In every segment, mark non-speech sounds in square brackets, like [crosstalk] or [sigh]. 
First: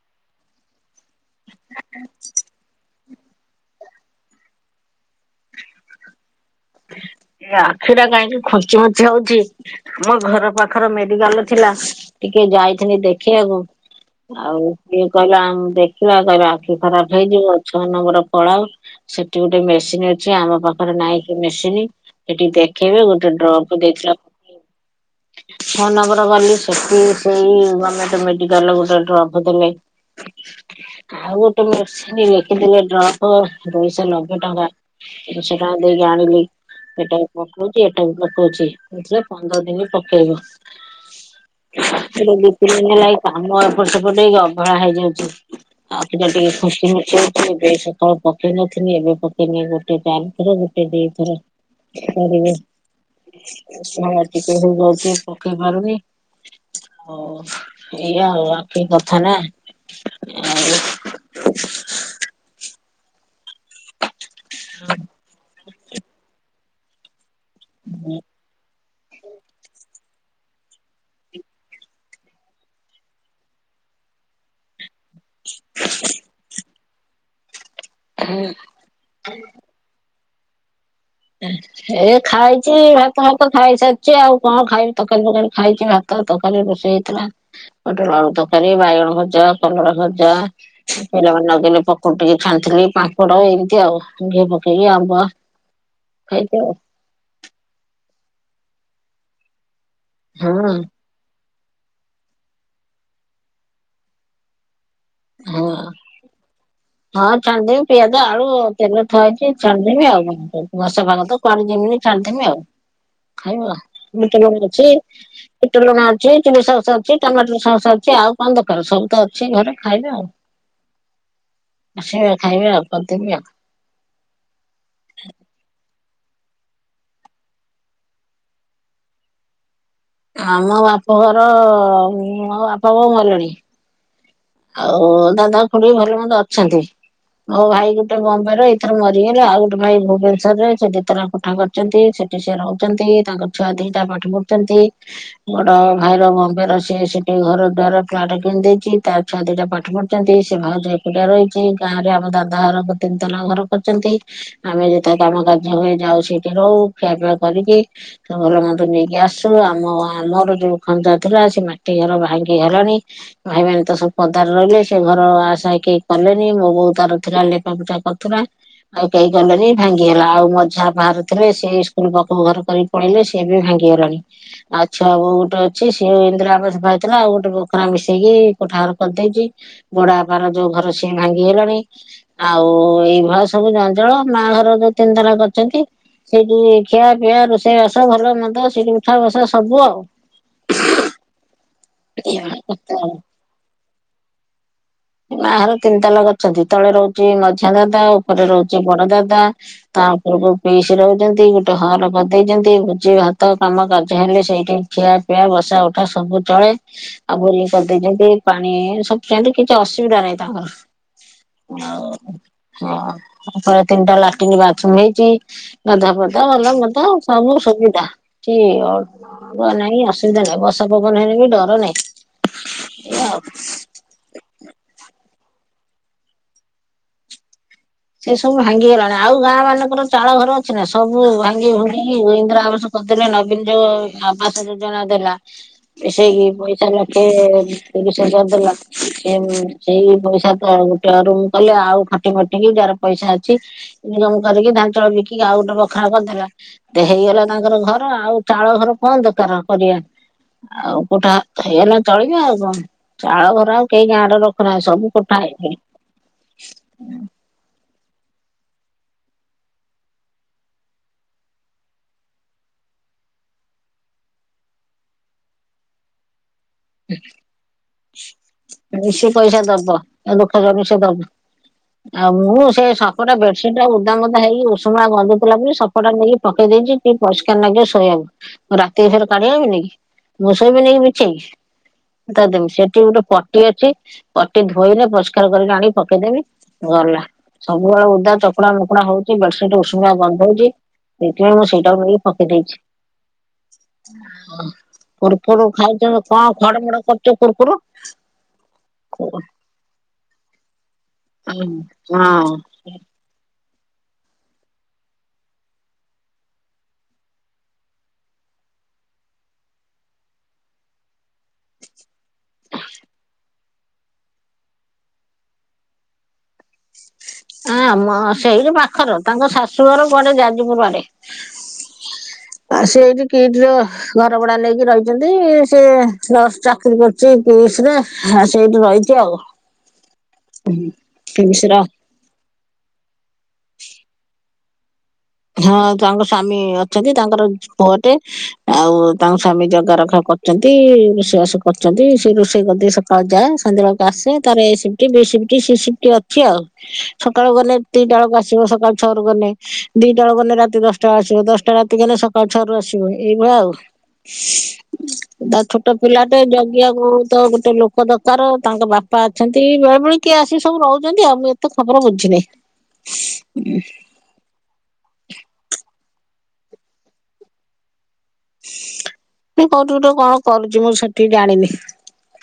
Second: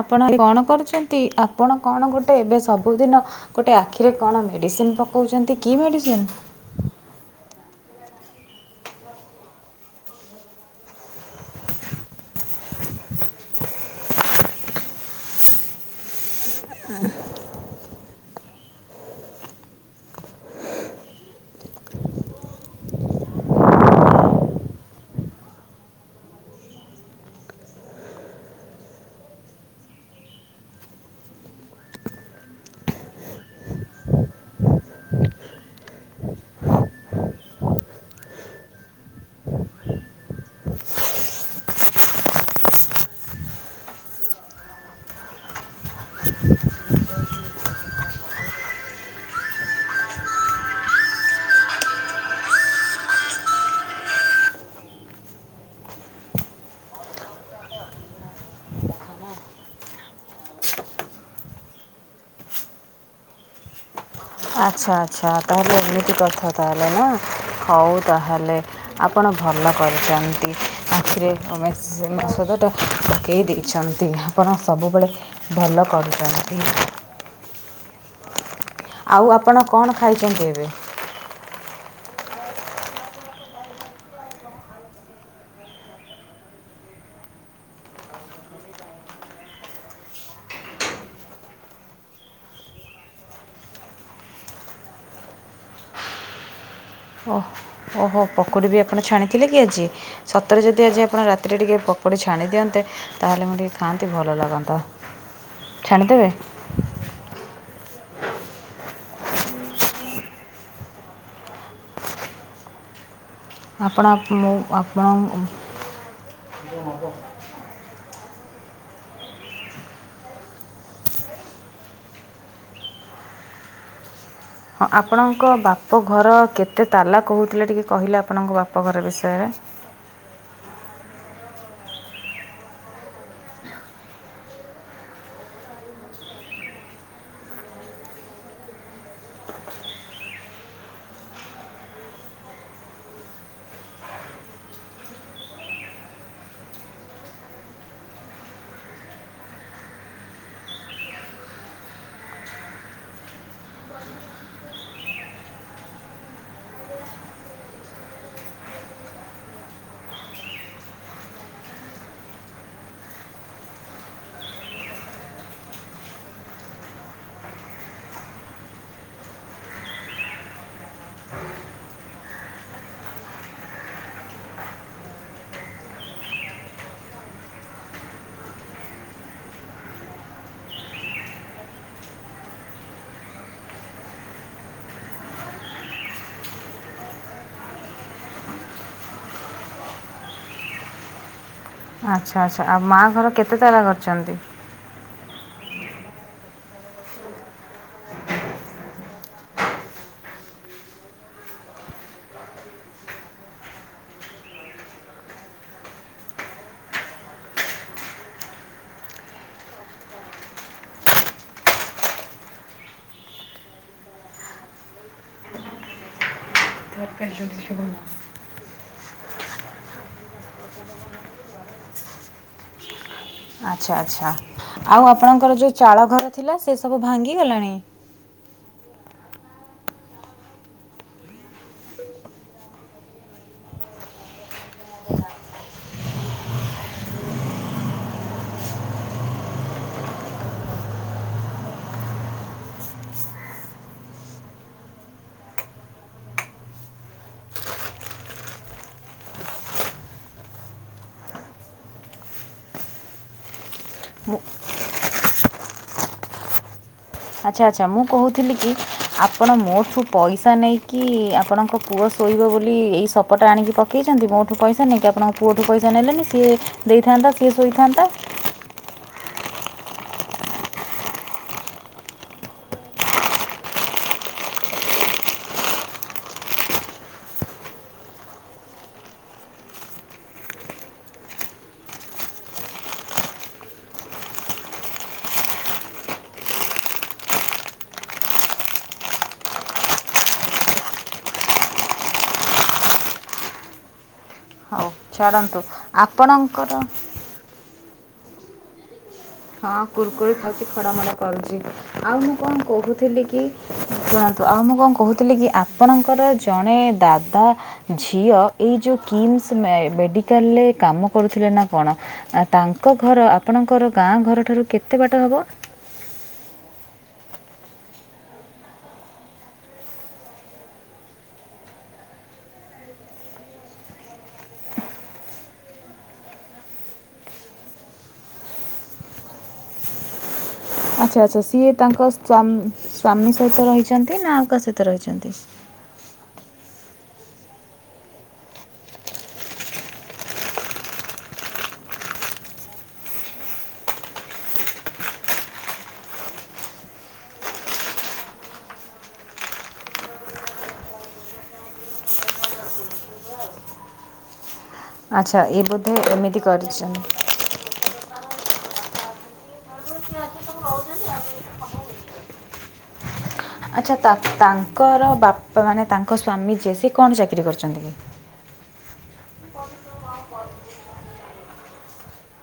ଆପଣ କଣ କରୁଛନ୍ତି? ଆପଣ କଣ ଗୋଟେ ଏବେ ଶ କେଉଁଦିନ ଗୋଟେ ଆଖିରେ କଣ ମେଡିସିନ ପକାଉଛନ୍ତି। କି ମେଡିସିନ? ଏ ଆଖି ଟା କାହିଁକି ଖଞ୍ଚି ମଞ୍ଚି ହଉଛି। ମୋ ଘର ପାଖର ମେଡିକାଲ ଥିଲା। ଟିକେ ଯାଇଥିଲି ଦେଖିବାକୁ। ଆଉ ସିଏ କହିଲା ଦେଖିବା କହିଲା। ଖରାପ ହେଇଯିବ ଛଅ ନମ୍ବର ପଳାଉ। ସେଠି ଗୋଟେ ମେସିନ୍ ଅଛି। ଆମ ପାଖରେ ନାଇଁ। ମେସିନ୍ ସେଠିକି ଦେଖେଇବେ। ଗୋଟେ ଡ୍ରପ ଦେଇଥିଲା। ଫୋନ ନମ୍ବର ଗଲି ସେଠି ସେଇ ଗମେଟ ମେଡିକାଲ ଗୋଟେ ଡ୍ରପ ଦେଲେ। [inaudible] ଆଉ ଗୋଟେ ମେସିନ ଲେଖିଦିବ ଡ୍ରପ ଦୁଇଶହ ଲବେ ଟଙ୍କା। ଦୁଇଶ ଟଙ୍କା ଦେଇକି ଆଣିଲି। ସେଟା ପକଉଛି ଏଟା ବି ପକଉଛି। ସେଥିରେ ପନ୍ଦର ଦିନ ପକେଇବ। ଏଇ ଦି ତିନି ଦିନି ହେଲା କାମ ଏପଟ ସେପଟ ହେଇକି ଅବହଳା ହେଇଯାଉଛି। ଆଖୀ ଟା ଟିକେ ଖୁଞ୍ଚି ମୁଞ୍ଚି ହଉଛି। ଏବେ ସକାଳୁ ପକେଇ ନଥିଲି। ଏବେ ପକେଇନି ଗୋଟେ ଚାରିଥରେ। ସେଇଥର କରିବ। ହେଳା ଟିକେ ହେଇଯାଉଛି ପକେଇ ପାରୁନି। ହଉ ଏଇଆ ଆଉ ଆଖି କଥା ନା। ଆଉ। ଆଚ୍ଛା ଆଚ୍ଛା ତାହେଲେ ଏମିତି କଥା ତାହେଲେ ନା। ହଉ ତାହେଲେ। ଆପଣ ଭଲ କରିଛନ୍ତି। ଆଖିରେମେ ସେ ଔଷଧଟା ପକାଇ ଦେଇଛନ୍ତି। ଆପଣ ସବୁବେଳେ ଭଲ କରୁଥାନ୍ତି। ହୁଁ। ଆଉ ଆପଣ କଣ ଖାଇଛନ୍ତି ଏବେ? ଏ ଖାଇଛି ଭାତ ଭାତ ଖାଇସାରିଛି। ଆଉ କଣ ଖାଇବି? ତରକାରୀ ପକାରୀ ଖାଇଛି ଭା ତରକାରୀ ରୋଷେଇ ହେଇଥିଲା। ପୋଟଳ ଆଳୁ ତରକାରୀ ବାଇଗଣ ଭଜା କଲରା ଭଜା। ପିଲାମାନେ ନଗେଇଲେ ପକୁଡି ଟିକି ଛାଣିଥିଲି। ପାମ୍ପଡ ଏମିତି ଆଉ। ଘିଅ ପକେଇକି ଆମ୍ବ। ଖାଇଛ। ଓହୋ ଓହୋ ପକୁଡି ବି ଆପଣ ଛାଣିଥିଲେ କି ଆଜି। ହଁ ସତରେ ଯଦି ଆଜି ଆପଣ ରାତିରେ ଟିକି ପକୋଡି ଛାଣି ଦିଅନ୍ତେ। ତାହେଲେ ମୁଁ ଟିକି ଖାଆନ୍ତି ଭଲ ଲାଗନ୍ତା। ହଁ। ଛାଣିଦେବେ। ହଁ ଛାଣିଦେମି। ପିଆଜ ଆଳୁ ତେଲ ଥୁଆ ହେଇଚି ଛାଣିଦେମି ଆଉ କଣ କରିମି ବର୍ଷା ପାଗ ତ। [unintelligible] ଛାଣିଦେମି ଆଉ। ଖାଇବ ଆପଣ ଆଉ। ମୁଁ ବିଟଲୁଣ ଅଛି। ଆପଣ ହଁ ବିଟଲୁଣ ଅଛି ଚିଲିସସ୍ ଅଛି ଟମାଟରସସ୍ ଅଛି ଆଉ କଣ ଦକାର ସବୁ ତ ଅଛି ଘରେ। ଖାଇବେ ଆଉ। ସେଇଆ ଖାଇବେ ଆଉ କରିଦେବି ଆଉ। ହଁ ଆପଣଙ୍କ ବାପଘର କେତେ ତାଲା କହୁଥିଲେ ଟିକେ କହିଲେ ଆପଣଙ୍କ ବାପଘର ବିଷୟରେ। ଆମ ବାପ ଘର ମୋ ବାପା ବୋଉ ମଲେଣି। ଆଉ ଦାଦା ଖୁଡି ଭଲ ମନ୍ଦ ଅଛନ୍ତି। ମୋ ଭାଇ ଗୋଟେ ବମ୍ବେ ରେ ଏଇଥର ମରିଗଲା। ଆଉ ଗୋଟେ ଭାଇ ଭୁବନେଶ୍ୱର ରେ ସେ ଦି ତାଲା କୋଠା କରିଚି। ଯଦି ସେଠି ସେ ରହୁଛନ୍ତି ତାଙ୍କ ଛୁଆ ଦିଟା ପାଠ ପଢୁଛନ୍ତି। ବଡ ଭାଇର ବମ୍ବେ ର ସିଏ ସେଠି ଘର ଦୁଆର ଫ୍ଲାଟ କିଣି ଦେଇେଇଛି ତା ଛୁଆ ଦିଟା ପାଠ ପଢ଼ୁଛନ୍ତି। ସେ ଭାଉଜ ଏକୁଟିଆ ରହିଛି। ଗାଁରେ ଆମ ଦାଦା ଘର ତିନି ତାଲା ଘର କରିଛନ୍ତି। ଆମେ ଯେତେ କାମ କାର୍ଯ୍ୟ କରି ଯାଉ ସେଇଠି ରହୁ ଖିଆପିଆ କରିକି। ତ ଭଲ ମନ୍ଦ ନେଇକି ଆସୁ। ଆମ ଆମର ଯୋଉ ଖଞ୍ଜା ଥିଲା ସେ ମାଟି ଘର ଭାଙ୍ଗି ଗଲାଣି। ଭାଇମାନେ ତ ସବୁ ପଦାରେ ରହିଲେ ସେ ଘର ଆସା କେହି କଲେନି ମୋ ବୋଉ ତାର ଥିଲା ଲେପାପୋଛା କରୁଥିଲା। ଆଉ କେହି ଗଲେନି ଭାଙ୍ଗି ହେଲା ଆଉ ମଝିଆଁ ବାହାରୁ ଥିଲା ସେ ସ୍କୁଲ ପାଖକୁ ଘର କରିକି ପଲେଇଲେ ସିଏ ବି ଭାଙ୍ଗିଗଲାଣି। ଛୁଆ ବୋହୁ ଗୋଟେ ଅଛି ସିଏ ଇନ୍ଦିରା ଆବାସ ପାଇଥିଲା ଆଉ ଗୋଟେ ଵଖରା ମିଶେଇକି କୋଠାଘର କରିଦେଇଛି ବଡବାପାର ଯୋଉ ଘର ସିଏ ଭାଙ୍ଗିଗଲାଣି। ଆଉ ଏଇଭଳିଆ ସବୁ ଜଞ୍ଜାଳ ମା ଘର ଯୋଉ ତିନ୍‌‌ ତାଲା କରିଛନ୍ତି। ସେଇଠି ଖିଆ ପିଆ ରୋଷେଇବାସ ଭଲ ମନ୍ଦ ସେଠି ଉଠା ବସା ସବୁ ଆଉ। ଆଚ୍ଛା ଏଇଭଳିଆ ଆଚ୍ଛା ଆଉ କଥା ମାଆଘର କେତେ ତାଲା କରିଛନ୍ତି? ମାଆ ଘର ତିନ୍ ତାଲା କରିଛନ୍ତି ତଳେ ରହୁଛି ମଝିଆଁ ଦାଦା ଉପରେ ରହୁଛି ବଡ ଦାଦା। ତା ଉପରୁକୁ ପିଇସିି ରହୁଛନ୍ତି, ଗୋଟେ ହଲ୍ କରିଦେଇଛନ୍ତି, ଭୋଜି ଭାତ କାମ କାର୍ଯ୍ୟ ହେଲେ ସେଇଠି ଖିଆ ପିଆ ବସା ଉଠା ସବୁ ଚଳେ ଆଉ ବୋରିଙ୍ଗ କରିଦେଇଛନ୍ତି ପାଣି ସବୁ ସେମିତି କିଛି ଅସୁବିଧା ନାହିଁ ତାଙ୍କର ଆଉ ହଁ ଉପରେ ତିନିଟା ଲାଟିନ୍ ବାଥରୁମ୍‌ହେଇଛି, ଗଧୁଆ ପାଧୁଆ ଭଲ ମନ୍ଦ ସବୁ ସୁବିଧା। କି ଅଡୁଆ ନାଇଁ ଅସୁବିଧା ନାଇଁ ବର୍ଷା ପବନ ହେଲେ ବି ଡର ନାଇଁ। ଏଇଆ ଆଉ। ଆଚ୍ଛା ଆଚ୍ଛା ଆଉ ଆପଣଙ୍କର ଯୋଉ ଚାଳ ଘର ଥିଲା ସେ ସବୁ ଭାଙ୍ଗିଗଲାଣି। ସେ ସବୁ ଭାଙ୍ଗି ଗଲାଣି ଆଉ ଗାଁ ମାନଙ୍କର ଚାଳ ଘର ଅଛି ନା ସବୁ ଭାଙ୍ଗି ଭୁଙ୍ଗିକି ଇନ୍ଦ୍ରାଆବାସ ମତେ ଯୋଉ ନବୀନ୍‌ ଯୋଉ ଆବାସ ଯୋଜନା ଦେଲା। ମିସେଇକି ପଇସା ଲକ୍ଷେ ତିରିଶ ହଜାର ଦେଲା। ଏମ୍‌ ସେଇ ପଇସା ତ ଗୋଟାଏ ରୁମ କଲେ ଆଉ ଖଟି ଫଟି କି ଯାହାର ପଇସା ଅଛି ଇନିକମ କରିକି ଧାାନ ଚାଉଳ ବିକିକି ଆଉ ଗୋଟେ ବଖରା କରଥେଲା। ଦେ ହେଇଗଲା ତାଙ୍କର ଘର ଆଉ ଚାଳ ଘର କଣ ଦକାର କରିବା। ଆଉ କୋଠା ହେଇଗଲା ଚଳିବେ ଆଉ କଣ। ଚାଳ ଘର ଆଉ କେଇ ଗାଁରେ ରଖୁନାଆନ୍ତି ସବୁ କୋଠା। [unintelligible] ଆଚ୍ଛା ଆଚ୍ଛା ମୁଁ କହୁଥିଲି କି ଆପଣ ମୋଠୁ ପଇସା ନେଇକି ଆପଣଙ୍କ ପୁ ପୁଅ ଶୋଇବ ବୋଲି ଏଇ ସପଟା ଆଣିକି ପକଇଛନ୍ତି ମୋଠୁ ପଇସା ନେଇକି ଆପଣଙ୍କ ପୁଅଠୁ ପଇସା ନେଲେନି ସିଏ ଦେଇଥାନ୍ତା ସିଏ ସୋଇଥାନ୍ତା। ମିଶି ପଇସା ଦବ ତା ବୋପା ଘରୁକୁ ସେ ଦବ ଆଉ ମୁଁ ସେ ସପଟା ବେଡସିଟ୍ ଟା ଓଦା ମୋଦା ହେଇକି ଉଷୁମା ଗନ୍ଧଉଥିଲା ବୋଲି ସପ୍ କପଡା କୁ ନେଇକି ପକେଇ ଦେଇଚି ଟିକେ ପରିଷ୍କାର ଲାଗିବ ଶୋଇବାକୁ ମୁଁ ରାତି ଭିତରେ କାଢି ଆଣିବିନି କି। ମୁଁ ସୋଇବିନି କି ବିଛେଇକି। ତା ଦେମି ସେଠି ଗୋଟେ ପଟି ଅଛି। ପଟି ଧୋଇଲେ ପରିଷ୍କାର କରିକି ଆଣିକି ପକେଇଦେବି ଗଲା। ସବୁବେଳେ ଓଦା ଚକୁଡା ମକୁଡା ହୋଉଚି ବେଡସିଟ୍ ଉଷୁମିଆ ଗନ୍ଧୋଉଚି। ସେଇଥିପାଇଁ ମୁଁ ସେଇଟା ନେଇକି ପକେଇ ଦେଇଚି। ହଉ ଛାଡ଼ନ୍ତୁ କର୍ପୁର ଖାଇଚ ଙ୍କ ଖଡ ଆପଣଙ୍କର ମଡ କରଚ କୁରକୁରୁ। ହଁ କୁୁରକୁରି ଖାଉଚି ଖଡ଼ ମଡ଼ କରୁଚି ଆଉ ମୁଁ କଣ କିହୁଥିଲି କି ଶୁଣନ୍ତୁ ଆଉ ମୁଁ ଙ୍କ କହୁଥିଲି କି ଆପଣଙ୍କର ଜଣେ ଦାଦା ଝିଅ ଏଇ ଯୋଉ କିମ୍ସ୍ ମେ ମେଡିକାଲରେ କାମ କରୁଥିଲେ ନା କଣ ଆଉ ତାଙ୍କ ଘର ଆପଣଙ୍କର ଗାଁ ଘରଠାରୁ କେତେ ବାଟ ହବ? ଆ ଆମ ସେଇଠି ପାଖର ତାଙ୍କ ଶାଶୁଘର କୁଆଡେ ଯାଜପୁର ଆଡେ। ଆଉ ସେଇଠି କିଟ୍ ର ଘର ଭଡା ନେଇକି ରଇଚନ୍ତି ସେ ନର୍ସ ଚାକିରି କରୁଚି କିସ୍‌ରେ ହଁ ସେଇଠୁ ରଇଚି ଆଉ ହୁଁ କିମ୍ସର ସ୍ଵମ ସ୍ୱାମୀ ସହିତ ରହିଛନ୍ତି ନା ଆଉ କାହା ସହିତ ରହିଛନ୍ତି? ହଁ ତାଙ୍କ ସ୍ଵାମୀ ଅଛନ୍ତି ତାଙ୍କର ପୁଅଟେ ଆଉ ତାଙ୍କ ସ୍ୱାମୀ ଜଗା ରଖା କର ଚନ୍ତି ରୋଷେଇବାସ କରୁଚନ୍ତି ସେ ରୋଷେଇ କରିଦେଇକି ସକାଳୁ ଯାଏ ସନ୍ଧ୍ୟାବେଳକୁ ଆସେ ତାର ଏଇ ସିପ୍ କି ବିସିପିଟି ସିସିପିଟି ଅଛି ଆଉ ସକାଳୁ ଗନେ ଦିଟା ବେଳକୁ ଆସିବ ସକାଳୁ ଛଅରୁ ଗନେ ଦିଟାବେଳୁକୁ ଗନେ ରାତି ଦଶଟାରେ ଆସିବ ଦଶଟା ରାତିକି ଗନେ ସକାଳୁ ଛଅରୁ ଆସିବ ଏଇଭଳିଆ ଆଉ। ଆଚ୍ଛା ଏ ତା ବୋଧେ ଛୋଟ ପିଲାଟେ ଏମିତି କରିଛନ୍ତି ଜଗିଆକୁ ତ ଗୋଟେ ଲୋକ ଦକାର ତାଙ୍କ ବାପା ଅଛନ୍ତି ବେଳେ ବେଳେ କିଏ ଆସିକି ସବୁ ରଉଚନ୍ତି ଆଉ ମୁଁ ଏତେ ଖବର ବୁଝିନେଇ। [inaudible] ଆଚ୍ଛା ତା ତାଙ୍କର ବାପା ମାନେ ତାଙ୍କ ସ୍ଵାମୀ ଯିଏ ସିଏ କଣ ଚାକିରି କରିଚନ୍ତି କି? ସିଏ କୋଉଠି ଗୋଟେ କଣ କରୁଚି ମୁଁ ସଠିକ୍ ଜାଣିନି।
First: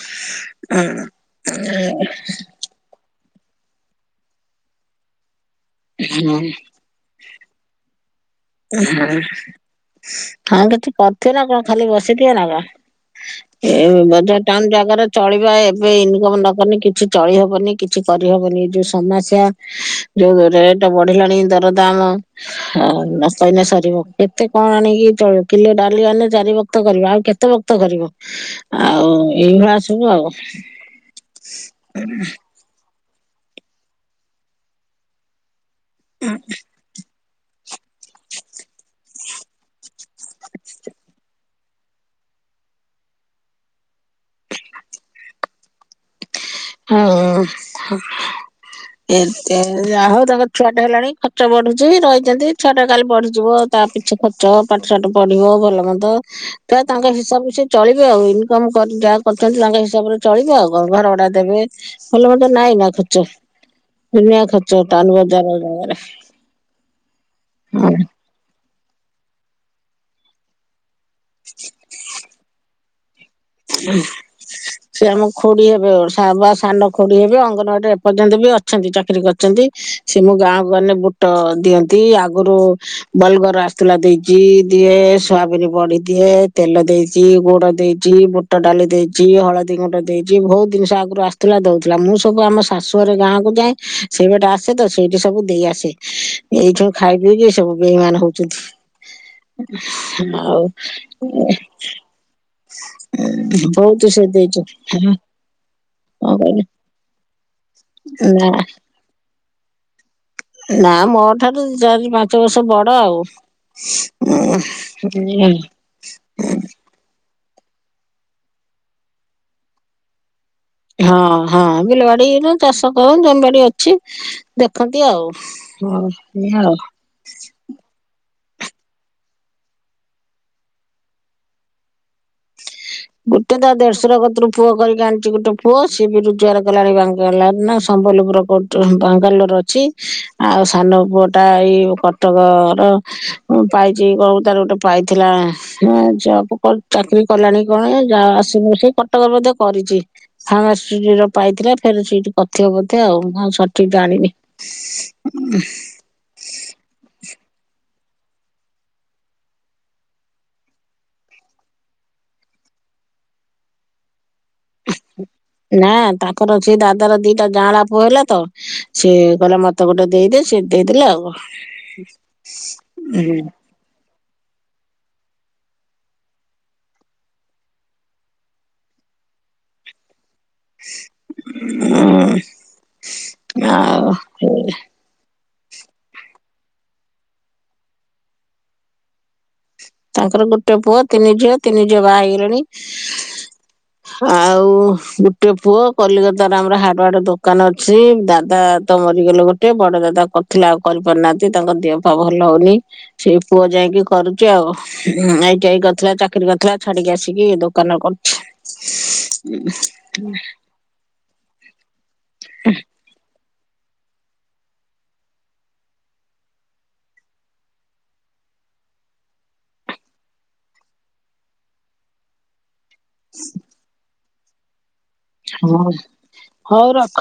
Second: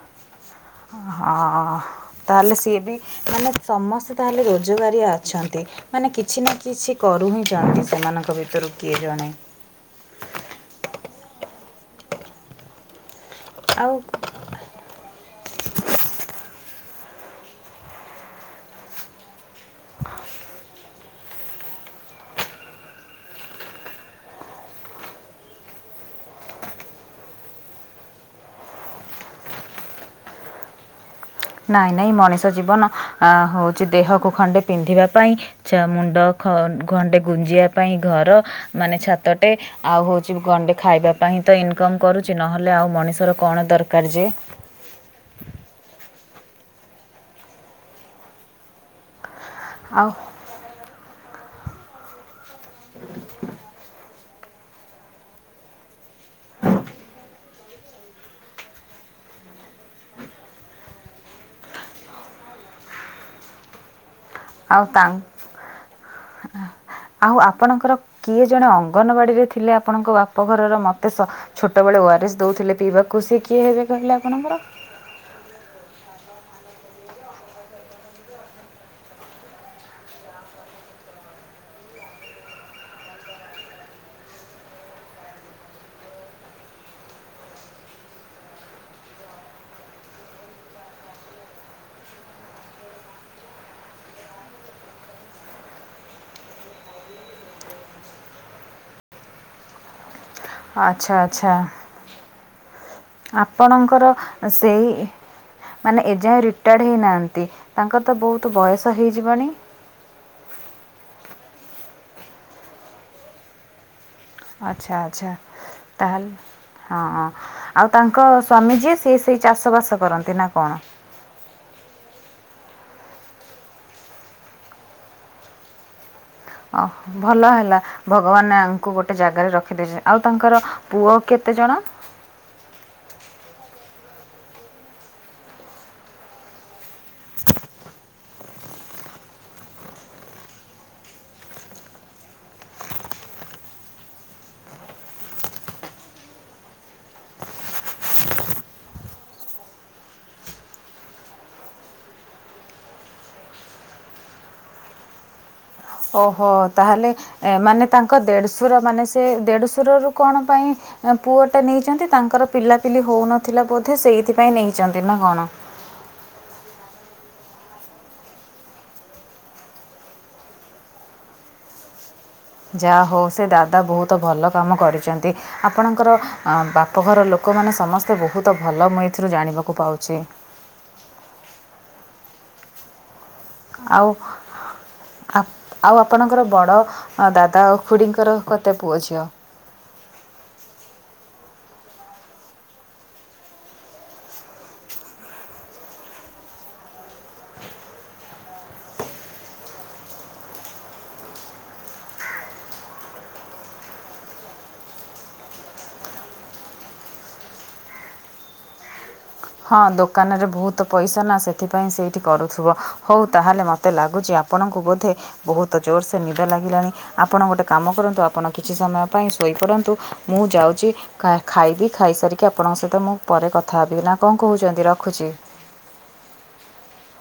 ଉଁ ହଁ ଉଁ। ତାହେଲେ ସିଏ ବି ମାନେ ସମସ୍ତେ ତାହେଲେ ରୋଜଗାରିଆ ଅଛନ୍ତି ମାନେ କିଛି ନା କିଛି କରୁ ହିଁ ଯାନ୍ତି ସେମାନଙ୍କ ଭିତ ଉଁ ହୁଁ ହଁ କିଛି କରିଥିବେ ନା କଣ ଖାଲି ବସିଥିବେ ନା କଣ? ଆଉ ଏଇ ବୋଧେ ଟାଉନ୍ ଜାଗାରେ ଚଳିବା ଏବେ ଇନିକମ ନକନେ କିଛି ଚଳିହବନି କିଛି କରିହବନି ଏଇ ଯୋଉ ସମାସ୍ୟାଟା ଯୋଉ ରେଟ ବଢିଲାଣି ଦରଦାମ ଆଉ ଅଇନେ ସରିବ କେତେ କଣ ଆଣିକି ଚଳି କିଲେ ଡାଲି ଆଇନେ ଚାରି ବକ୍ତ କରିବ ଆଉ କେତେ ବକ୍ତ କରିବ? ଆଉ ଏଇଭଳିଆ ସବୁ ଆଉ। ନାଇଁ ନାଇଁ ମଣିଷ ଜୀବନ ଆ ହଉଚି ଦେହକୁ ଖଣ୍ଡେ ପିନ୍ଧିବା ପାଇଁ ଚ୍ଛା ମୁଣ୍ଡ ଖନ୍ ଗଣ୍ଡେ ଗୁଞ୍ଜିଆ ପାଇଁ ଘର ମାନେ ଛାତ ଗୋଟେ ଆଉ ହଉଚି ଗଣ୍ଡେ ଖାଇବା ପାଇଁ ତ ଇନକମ୍ କରୁଚି ନହେଲେ ଆଉ ମଣିଷର କଣ ଦରକାର ଯେ? ହଁ ଏତେ ଯା ଆଉ ହଉ ତାଙ୍କର ଛୁଆଟେ ହେଲାଣି ଖର୍ଚ୍ଚ ବଢୁଚି ରହିଚନ୍ତି ଛୁଆଟା କାଲି ବଢିଯିବ ତା ପିଛା ଖର୍ଚ୍ଚ ପାଠ ଶାଠ ପଢ଼ିବ ଭଲ ମନ୍ଦ ତ ତାଙ୍କ ହିସାବରେ ସିଏ ଚଳିବେ ଆଉ ଇନକମ କର ଯାହା କରଚନ୍ତି ତାଙ୍କ ହିସାବରେ ଚଳିବେ ଆଉ। ଘରବଡା ଦେବେ ଭଲମନ୍ଦ ନାଇଁ ନା ଖର୍ଚ୍ଚ ଦୁନିଆ ଆଉ ଖର୍ଚ୍ଚଟା ତାଙ୍କ ଅନୁଭବ ଜାର ଜାଗାରେ ଆଉ ଆପଣଙ୍କର କିଏ ଜଣେ ଅଙ୍ଗନବାଡ଼ିରେ ଥିଲେ ଆପଣଙ୍କ ବାପଘରର ମ ଶ ଛୋଟବେଳେ ଓଆରେସ୍ ଦେଉଥିଲେ ପିଇବାକୁ ସେ କିଏ ହେବେ କହିଲେ ଆପଣଙ୍କର? ସିଏ ଆମ ଖୁଡି ହେବେ ସବା ସାନ ଖୁଡି ହେବେ ଅଙ୍ଗନବାଡିରେ ଏପର୍ଯ୍ୟନ୍ତ ବି ଅଛନ୍ତି ଚାକିରୀ କରିଚନ୍ତି। ସିଏ ମୋ ଗାଁକୁ ଗନେ ବୁଟ ଦିଅନ୍ତି ଆଗୁରୁ ବଲଗୋର ଆସୁଥିଲା ଦେଇଚି ଦିଏ ସୋୟାବିନ ବଢି ଦିଏ ତେଲ ଦେଇ ଚି ଗୁଡ ଦେଇଚି, ବୁ ବୁଟ ଡାଲି ଦେଇଚି, ହଳଦୀ ଗୁଣ୍ଡ ଦେଇଚି ଭଉତ ଦିନିଷ ଆଗୁରୁ ଆସୁଥିଲା ଦଉଥିଲା ମୁଁ ସବୁ ଆମ ଶାଶୁଘରେ ଗାଁ କୁ ଯାଏ ସେଇ ବାଟେ ଆସେ ତ ସେଇଠି ସବୁ ଦେଇ ଆସେ ଏଇଠୁ ଖାଇ ପିଇକି ସବୁ ବେଇମାନ ହଉଚନ୍ତି। ଆଉ ଆଚ୍ଛା ଆଚ୍ଛା ଏ ଆପଣଙ୍କର ସେ ଦେଇଛନ୍ତି ସେଇ ମାନେ କଣ ଏଯାଏ କହିଲେ ରିଟାୟାର୍ଡ ହେଇନାହାନ୍ତି ତାଙ୍କର ତ ନା ବହୁତ ବୟସ ହେଇଯିବଣି? ନା ମୋ ଠାରୁ ଚାରି ପାଞ୍ଚ ବର୍ଷ ବଡ ଆଉ। ଆଚ୍ଛା ଆଚ୍ଛା। ଉଁ ତାହେଲ ହଁ ହଁ ଆଉ ତାଙ୍କ ସ୍ୱାମୀ ଯିଏ ସିଏ ସେଇ ଚାଷବାସ କରନ୍ତି ନା କଣ? ହଁ ହଁ ବିଲବାଡି ନୁଅ ଚାଷ ତ ଜମିବାଡି ଅଛି ଦେଖନ୍ତି ଆଉ। ଗଣୁଚି ଆ ଭଲ ହେଲା ଭଗବାନ୍‌ ଆଙ୍କୁଗୋଟେ ଜାଗାରେ ରଖିଦେଇଛନ୍ତି ଆଉ ତାଙ୍କର ପୁଅ କେତେ ଜଣ? [inaudible] ତେ ତା ଦେଢସୁର କତରୁ ପୁଅ କରିକି ଆଣିଛି ଗୋଟେ ପୁଅ ସିଏ ବି ରୋଜଗାର କଲାଣି ବାଙ୍ଗାଲୋର ନା ସମ୍ବଲପୁର କୋଉ ଟୁହୁ ବାଙ୍ଗାଲୋର ଅଛି ଆଉ ସାନ ପୁଅ ଟା ଏଇ କଟକ ର ମୁଁ ପାଇଚି କଇବ ତାର ଗୋଟେ ପାଇଥିଲା ହେ ଜବ କରୁ ଚାକିରି କଲାଣି। କଣ ଏ ଯା ଆସିବୁ ସେଇ କଟକ ବୋଧେ କରିଚି? ଫମାସ୍ ସିରି ର ପାଇଥିଲା ଫେର ସେଇଠି କଥିବ ବୋଧେ ଆଉ ମୁଁ ଆଉ ସଠିକ ଜାଣିନି। [inaudible] ଓହୋ ତାହେଲେ ଏ ମାନେ ତାଙ୍କ ଦେଢଶୁର ମାନେ ସେ ଦେଢ଼ଶୁରରୁ କଣ ପାଇଁ ପୁଅଟା ନେଇଚନ୍ତି ତାଙ୍କର ପିଲାପିଲି ହୋଉନଥିଲା ବୋଧେ ସେଇଥିପାଇଁ ନେଇଚନ୍ତି ନା କଣ? ନା ତାପର ଅଛି ଦାଦାର ଦିଟା ଜାଆଁଳା ପୁଅ ହେଲା ତ ସିଏ କଇଲା ମତେ ଗୋଟେ ଦେଇଦେ ସେ ଦେଇଦେଲା ଆଉ। ଯାହା ହଉ ହୁଁ ସେ ଦାଦା ବହୁତ ଭଲ କାମ କରିଛନ୍ତି। ଆପଣଙ୍କର ଆ ବାପଘର ଲୋକମାନେ ସମସ୍ତେ ବହୁତ ଭଲ ମୁଁ ଏଥିରୁ ଜାଣିବାକୁ ପାଉଛି। [unintelligible] ଆ ଆଉ ଆପଣଙ୍କର ବଡ଼ ଦାଦା ଓ ଖୁଡ଼ିଙ୍କର କେତେ ପୁଅ ଝିଅ? ତାଙ୍କର ଗୋଟେ ପୁଅ ତିନି ଝିଅ ତିନି ଝିଅ ବାହା ହେଇଗଲେଣି। ଆଉ ଗୋଟେ ପୁଅ କଲିକତାରେ ଆମର ହାଡ ୱ୍ୱାଡ ଦୋକାନ ଅଛି ଦାଦା ତ ମରିଗଲେ ଗୋଟେ ବଡ ଦାଦା କରୁଥିଲେ ଆଉ କରିପାରୁନାହାନ୍ତି ତାଙ୍କ ଦିହ ପା ଭଲ ହଉନି। ସେଇ ପୁଅ ଯାଇକି କରୁଚି ଆଉ। ଏଇ ଟା ଇ କରିଥିଲା ଚାକିରି କରିଥିଲା ଛାଡିକି ଆସିକି ଦୋକାନରେ କରୁଛି। ହଁ ଦୋକାନରେ ବହୁତ ପଇସା ନା ସେଥିପାଇଁ ସେଇଠି କରୁଥିବ ହଉ ତା ହେଲେ ମୋତେ ଲାଗୁଛି ଆପଣଙ୍କୁ ବୋଧେ ବହୁତ ଜୋରସେ ନିଦ ଲାଗିଲାଣି ଆପଣ ଗୋଟେ କାମ କରନ୍ତୁ ଆପଣ କିଛି ସମୟ ପାଇଁ ଶୋଇପଡ଼ନ୍ତୁ ମୁଁ ଯାଉଛି କାର୍ ଖାଇବି ଖାଇସାରିକି ଆପଣଙ୍କ ସହି ତ ମୁଁ ପରେ କଥା ହେବି ନା କଣ କହୁଛନ୍ତି ରଖୁଛି। ହଁ ହଉ ରଖ।